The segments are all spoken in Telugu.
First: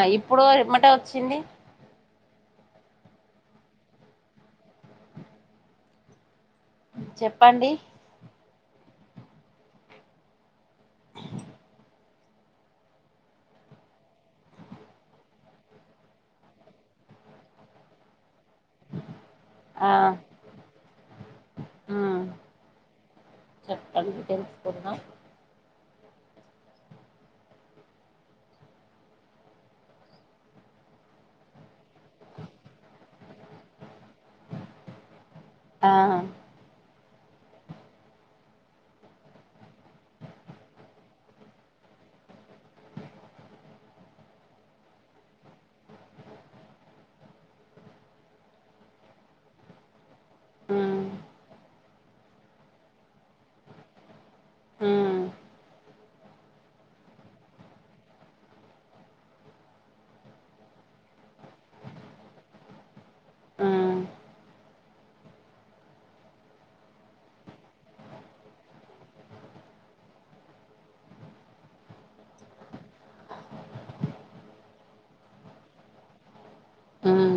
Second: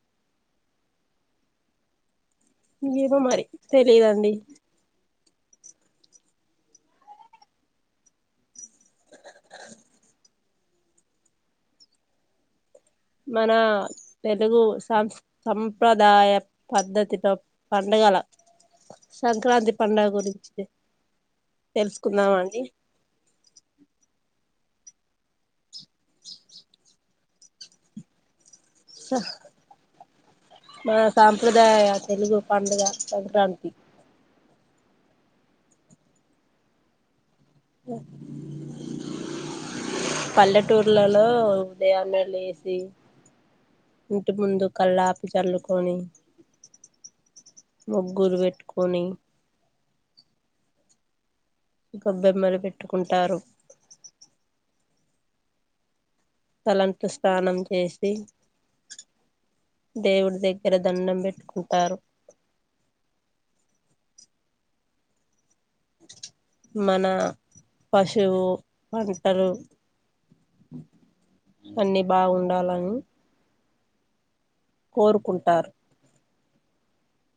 ఆ ఇప్పుడు రెమ్మటే వచ్చింది ఎదో మరి తెలియదండి చెప్పండి [unintelligible] [unintelligible] మన తెలుగు సమ్స్ సంప్రదాయ పద్ధతిలో పండుగల సంక్రాంతి ఆ పండుగ గురించి ఉమ్ తెలుసుకుందాం అండి కున్నాం [unintelligible] మన సాంప్రదాయ తెలుగు పండుగ సంక్రాంతి ఆహా ఏ పల్లెటూర్లలో ఉదయాన్నే లేసి ఇంటి ముందు కాళ్ళాపి జల్లుకొని ముగ్గులు పెట్టుకొని మ్మ్ గొబ్బెమ్మలు పెట్టుకుంటారు హ్మ్ తలంటు స్నానం చేసి దేవుని దగ్గర దండం పెట్టుకుంటారు ఉమ్ మన పశువు పంటలు అన్ని బాగుండాలని కోరుకుంటారు ఉమ్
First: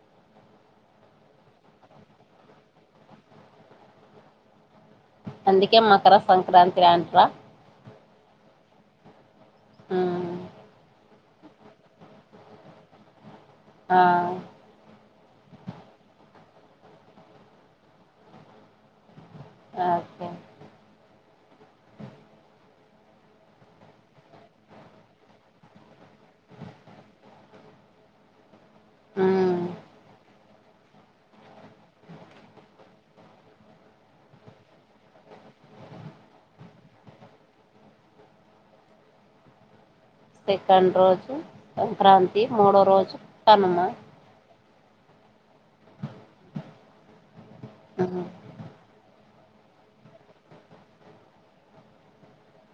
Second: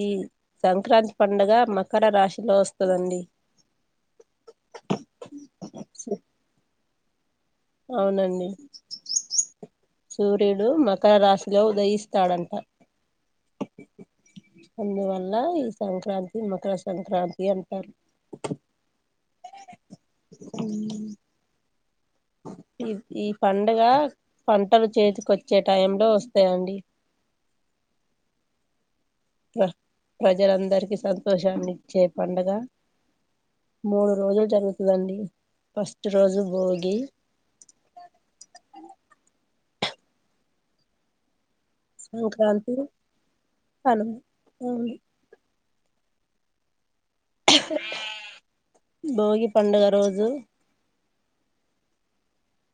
ఈ సంక్రాంతి పండగ మకర రాశిలో వస్తదండి అందుకే మకర సంక్రాంత్రి అంటరా అవునండి ఉమ్ సూర్యుడు మర్ కర రాశిలో ఉదయిస్తాడంట ఆ అందువల్ల ఈ సంక్రాంతి మకర సంక్రాంతి అంటారు ఓకే మ్మ్ ఈస్ ఈ పండుగ పంటలు చేతికొచ్చే టైమ్ లో వస్తాయండి అంతేనండి ప్ర ప్రజలందరికీ సంతోషాన్ని ఇచ్చే పండగ మూడు రోజులు జరుగుతదండి ఫస్ట్ రోజు భోగి సెకెండ్ రోజు సంక్రాంతి మూడో రోజు కనుమ అవును ఉమ్ భోగి పండుగ రోజు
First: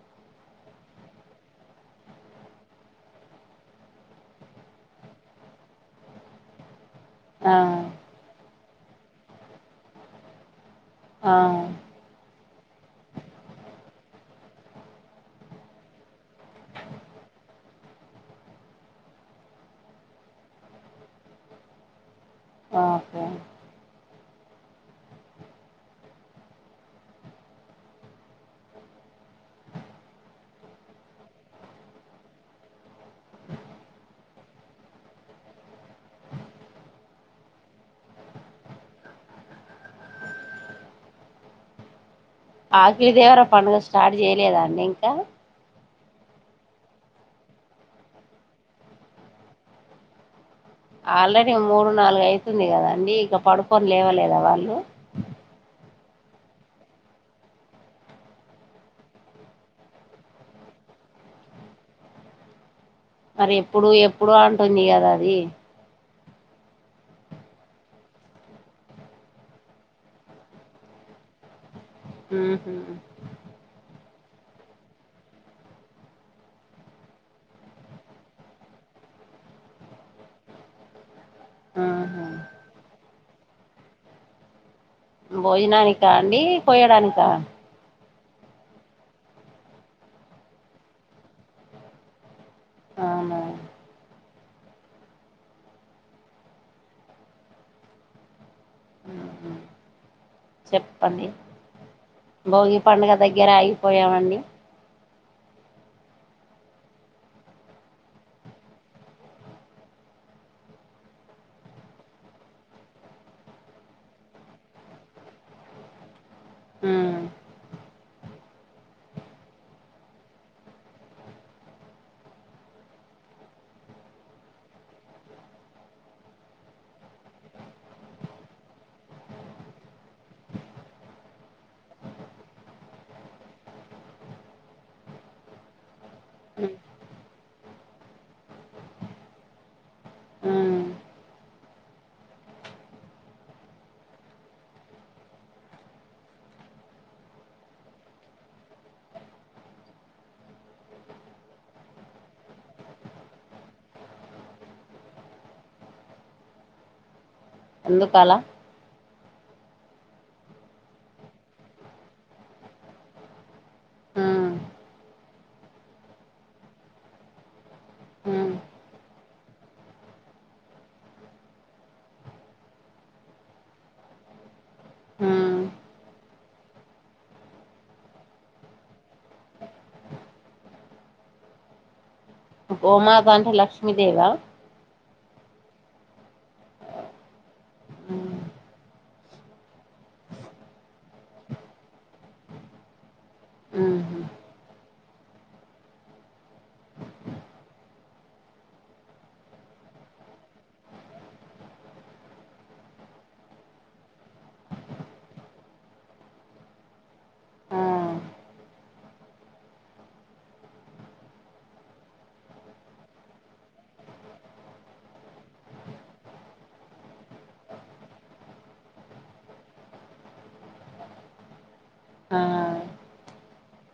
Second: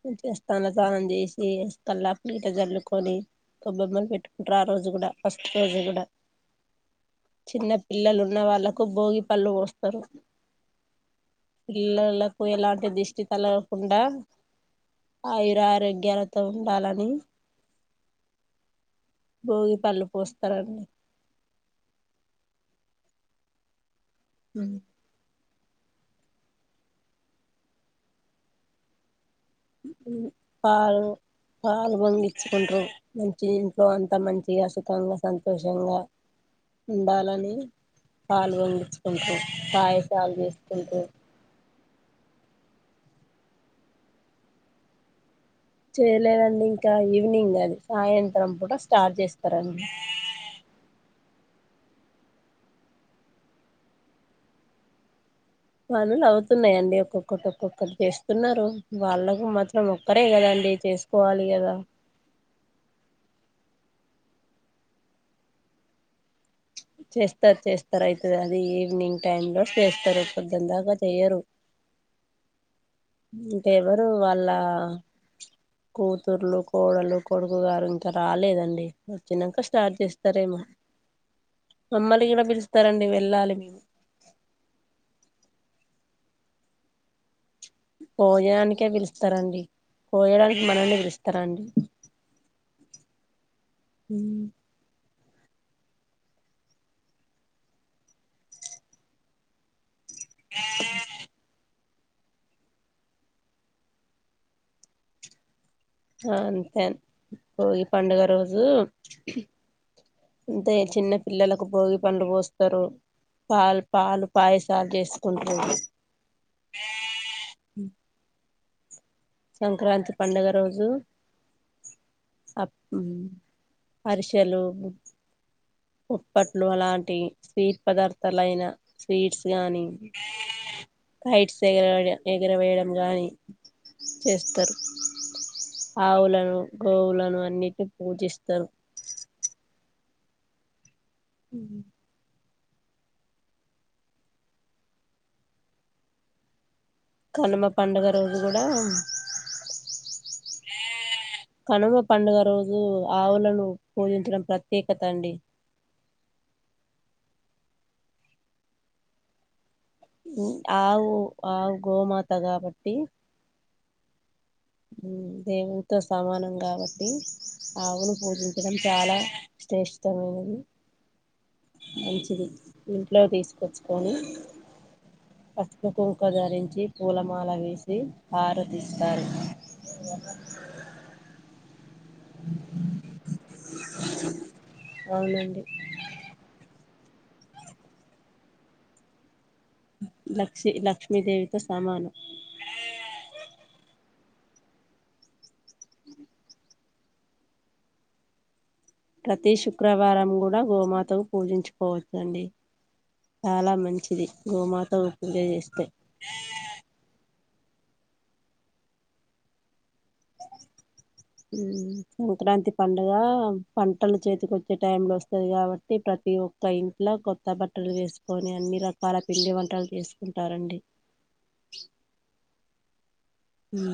మంచిగ తల స్నానం చేసి కల్లాప్ నీట జల్లుకొని కొొబ్బెమ్మలు పెట్టుకుంటారు ఆ రోజు కూడ ఫస్ట్ రోజు కూడా ఆ చిన్న పిల్లలు ఉన్న వాళ్లకు భోగి పళ్ళు పోస్తరు ఆ పిల్లలకు ఎలాంటి దిష్టి తలవకుండా ఆయుర ఆరోోగ్యాలతో ఉండాలని భోగి పళ్ళు పోస్తా రండి ఓకే అ పాలు పాలు పొంగించ్కుంట్రు మంచి ఇంట్లో అంతా మంచిగా సుఖంగా సంతోషంగా ఉండాలని పాలు పొంగించుకుంట్రు పాయసాలు చేసుకుంటూ ఆఖి దేవర పండుగ స్టార్ట్ చేయలేదా అండి ఇంకా చేయలేదండి ఇంకా ఈవినింగ్ అది సాయంత్రం పూట స్టార్ట్ చేస్తారండి ఆల్రెడీ మూడు నాలుగయితుంది కద అండి ఇంక పడుకొని లేవలేదా వాళ్ళు పనులు అవుతున్నాయంండి ఒక్కొక్కటి ఒక్కొక్కటి చేస్తున్నారు వాళ్ళకు మాత్రం ఒక్కరే కదండి డి చేసుకోవాలి కదా మరి ఎప్పుడు ఎప్పుడు అంటుంది కదా అది చేస్తార్ చేస్తరు అయితది అది ఈవినింగ్ టైమ్ లో చేస్తారు పొద్దున్ దాక చేయరు ఊహు ఇంక ఎవరు వాళ్ళ కూతుర్లు కోడలు కొడుకు గారు ఇంకా రాలేదండి వచ్చినాక స్టార్ట్ చేస్తారేమో మమ్మ ఉహు లీన పిలుస్తారంండి వెళ్ళాలి మేము భోజనానికా అండి కోయడానిక భోజనానికే పిలుస్తారంండి కోయడానికి మనల్ని పిలుస్తారా అండి అవునా అ ఉహు చెప్పండి భోగి పండగ దగ్గర ఆగిపోయామండి ఆ అంతే భోగి పండగ రోజు అంతే చిన్న పిల్లలకు భోగి పండు పోస్తారు తాల్ పాలు పాయసాలు చేసుకుంట్రు ఉమ్ సంక్రాంతి పండగ రోజు అ అరిషలు ఉప్పట్లు అలాంటి స్వీట్ పదార్థాలైన స్వీట్స్ గానీ హైట్స్ ఎరే ఎగరవేయడం గానీ చేస్తారు ఆవులను గోవులను అన్నిటిని పూజిస్తారు ఉమ్ ఉ కనుమ పండగ రోజు కూడా కనుమ పండగ రోజు ఆవులను పూజించడం ప్రత్యేకత అండి ఎందుకల ఆవు ఆవు గోమాత కాబట్టి ఉమ్ దేవుడితో సమానం కాబట్టి ఆవును ఉమ్ పూజించడం చాలా ఇేష్టమైనది [unintelligible] మంచిది ఇంట్లో తీసుకొచ్చుకొని ఉమ్ పసుక కుంక ధరించి పూలమాల వేసి ఆార తీస్తారు అ [unintelligible] గోమాతా అంట లక్ష్మీదేవా అవునండి ఉమ్ లక్ష్ీ లక్ష్మీదేవితో సమానం ఉహు ప్రతి శుక్రవారం కూడా గోమాతకు పూజించుకోవచ్చండి చాలా మంచిది గోమాతో ఉపిగ చేస్తే ఆ [unintelligible] సంక్రాంతి పండుగ పంటలు చేతికిొచ్చే టై లో వస్తది కాబట్టి ప్రతి ఒక్క ఇంట్లో కొత్త బట్టలు వేసుకొని అన్ని రకాల పిండి వంటలు చేసుకుంటారండి ఆా ఆ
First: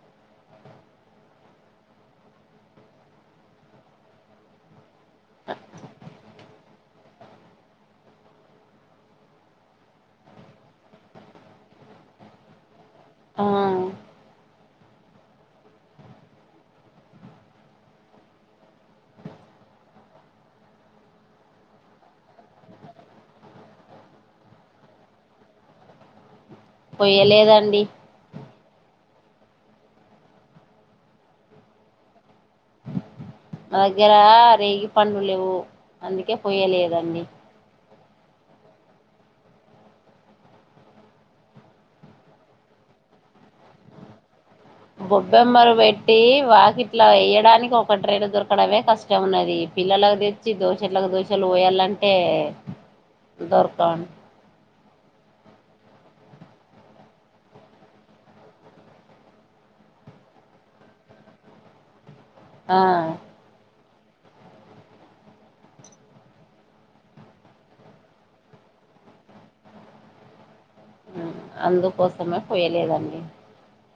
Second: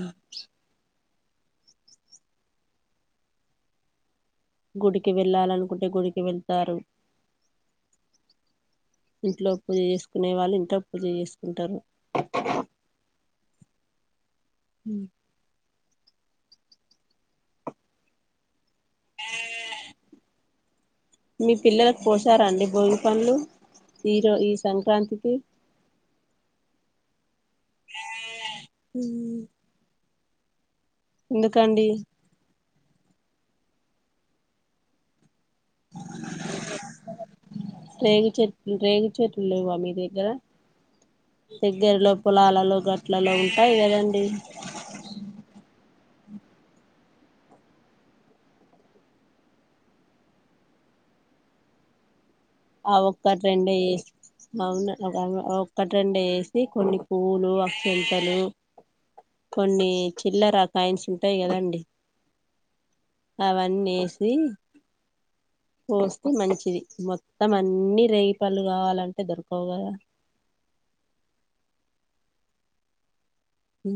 గుడికి వెళ్ళాలనుకుంటే గుడికి వెళ్తారు [unintelligible] ఇంట్లో పూజ చేసుకునే వాళ్ళు ఇంట్ పూజ చేసుకుంటారు ఆ ఉ [unintelligible] మీ పిల్లలకు పోశారంండి భోగి పనులు ఈరో ఈ సంక్రాంతికి పయ్యలేదాండి హ ఎందుకండి మా దగ్గర రేగి పండు లేవు అందుకే పోయలేదండి రేచట్ రేగచేట్టు లెవా మీ దగ్గర దగ్గరలో పొలాలలో గట్లలో ఉంటాయి కదండి టి వాకిట్లా వేయ్యడానికి ఒక ట్రైన్ దొరకడమే కష్టం ఉన్నది పిల్లలకు తెచ్చి దోశట్లకు ప్రదోషాలు పోయాలంటే ఆ ఒక్కటి రెండు దొరకవండి అవునా ఒకటి రెండు వేసి కొన్ని పూవలు ఆ చెంతలు కొన్ని చిల్లర కాయిన్స్ ఉంటాయి కదండి ఆ అవన్నీ వేసి పోస్తే మంచిది మొత్తం అన్నిీ రేపలు కావాలంటే దొరకవు కదా అందుకోసమే పోయలేదండి హ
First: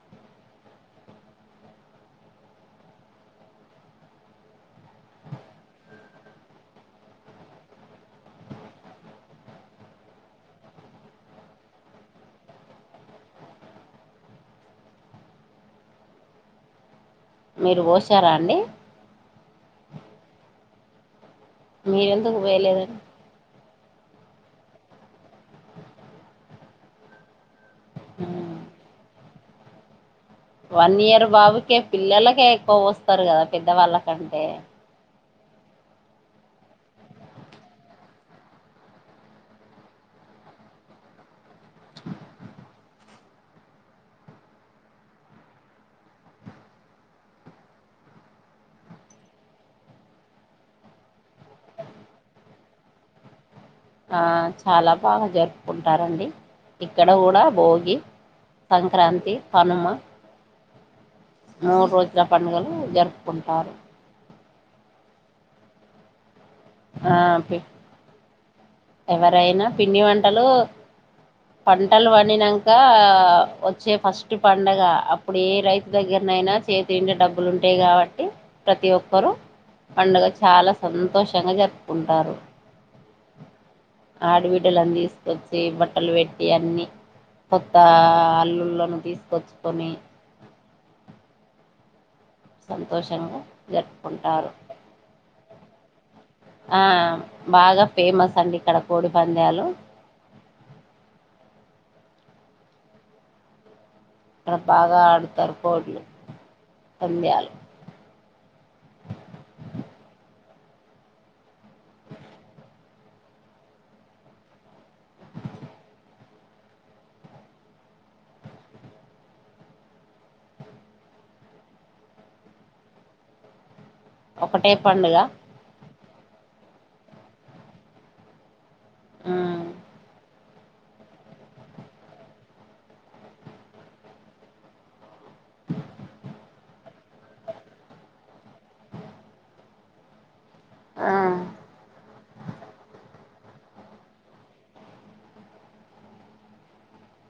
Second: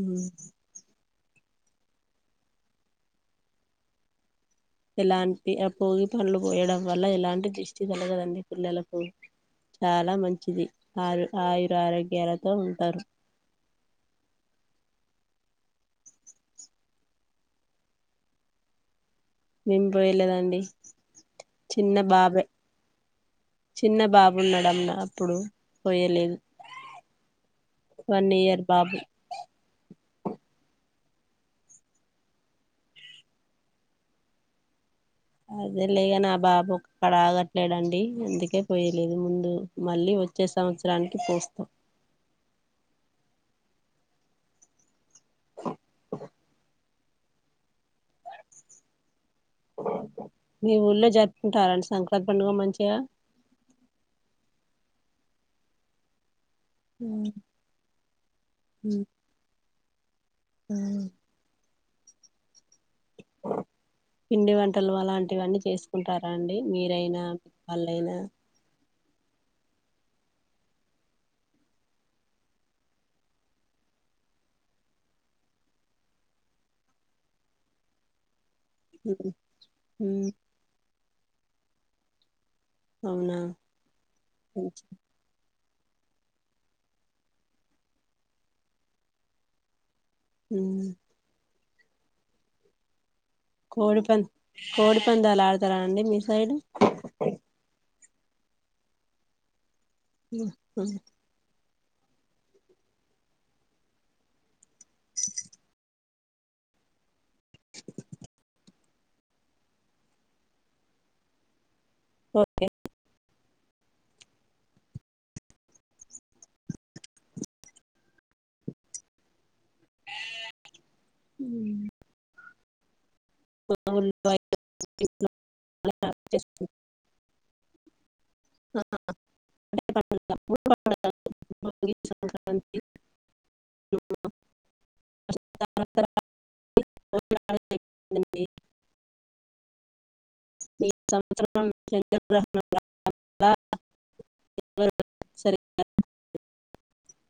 ఎలాంటి పోగి పనులు పోయడం వల్ల ఎలాంటి దృష్టి కలగదండి పిల్లలకు చాలా మంచిది ఆయు ఆయుర ఆరోగ్యాలతో ఉంటారు [unintelligible] మీరు పోశారా అండి మేం పోయలేదాండి మీరెందుకు పోయలేదండి చిన్న బాబున్నాడమ్న అప్పుడు పోయలేదు వన్ ఉమ్. ఇయర్ బాబు వన్ ఇయర్ బాబుకే పిల్లలకే ఎక్కువ వస్తారు కదా పెద్దవాళ్ళకంటే అదే లేగా నా బాబు ఒ అక్కడ ఆగట్లేడంండి అందుకే పోయలేదు ముందు మళ్ళీ వచ్చే సంవత్సరానికి పోూస్తాం మీ ఊర్లో జరుపుకుంటారండి సంక్రాంతి పండుగ మంచిగా ఆ చాలా బాగా జరుపుకుంటారండి ఇక్కడ కూడా భోగి సంక్రాంతి పనుమ అవును మూడు రోజుల పండుగలు జరుపు పిండి వంటలు అలాంటివన్నీ చేసుకుంటారా అండి ఆ, మీరైనా మీ పి- పళ్ళయినా ఎవరైనా పిండి వంటలు పంటలు పండినాక వచ్చే ఫస్ట్ పండగ అప్పుడు ఏ రైతు దగ్గర యినా చేతింటే డబ్బులు ఉంటాయి కాబట్టి ప్రతి ఒక్కరుూ పండుగ ఉమ్ చాలా సంతోషంగా జరుపుకుంటారు అవునా ఆడబిడ్డలన్న తీసుకోవచ్చు వచ్చ బట్టలు పెట్టి అన్ని కొత్త అల్లుల్లోను తీసుకొచ్చుకొని అ సంతోషంగా కోడిప జరుపుకుంటారు కోడిపందాలు ఆడుతారా అండి మీ సైడ్ ఆ బాగా ఫేమస్ అండి ఇక్కడ కోడి పందలు సే అడ బాగా ఆడుతారు కోడ్లు పందలు ఓకే హ ఒకటే పండుగ స చే సంక్రాంతి త్ర చెప్పడి [unintelligible] ఆ సముద్ర్ర [unintelligible] సరే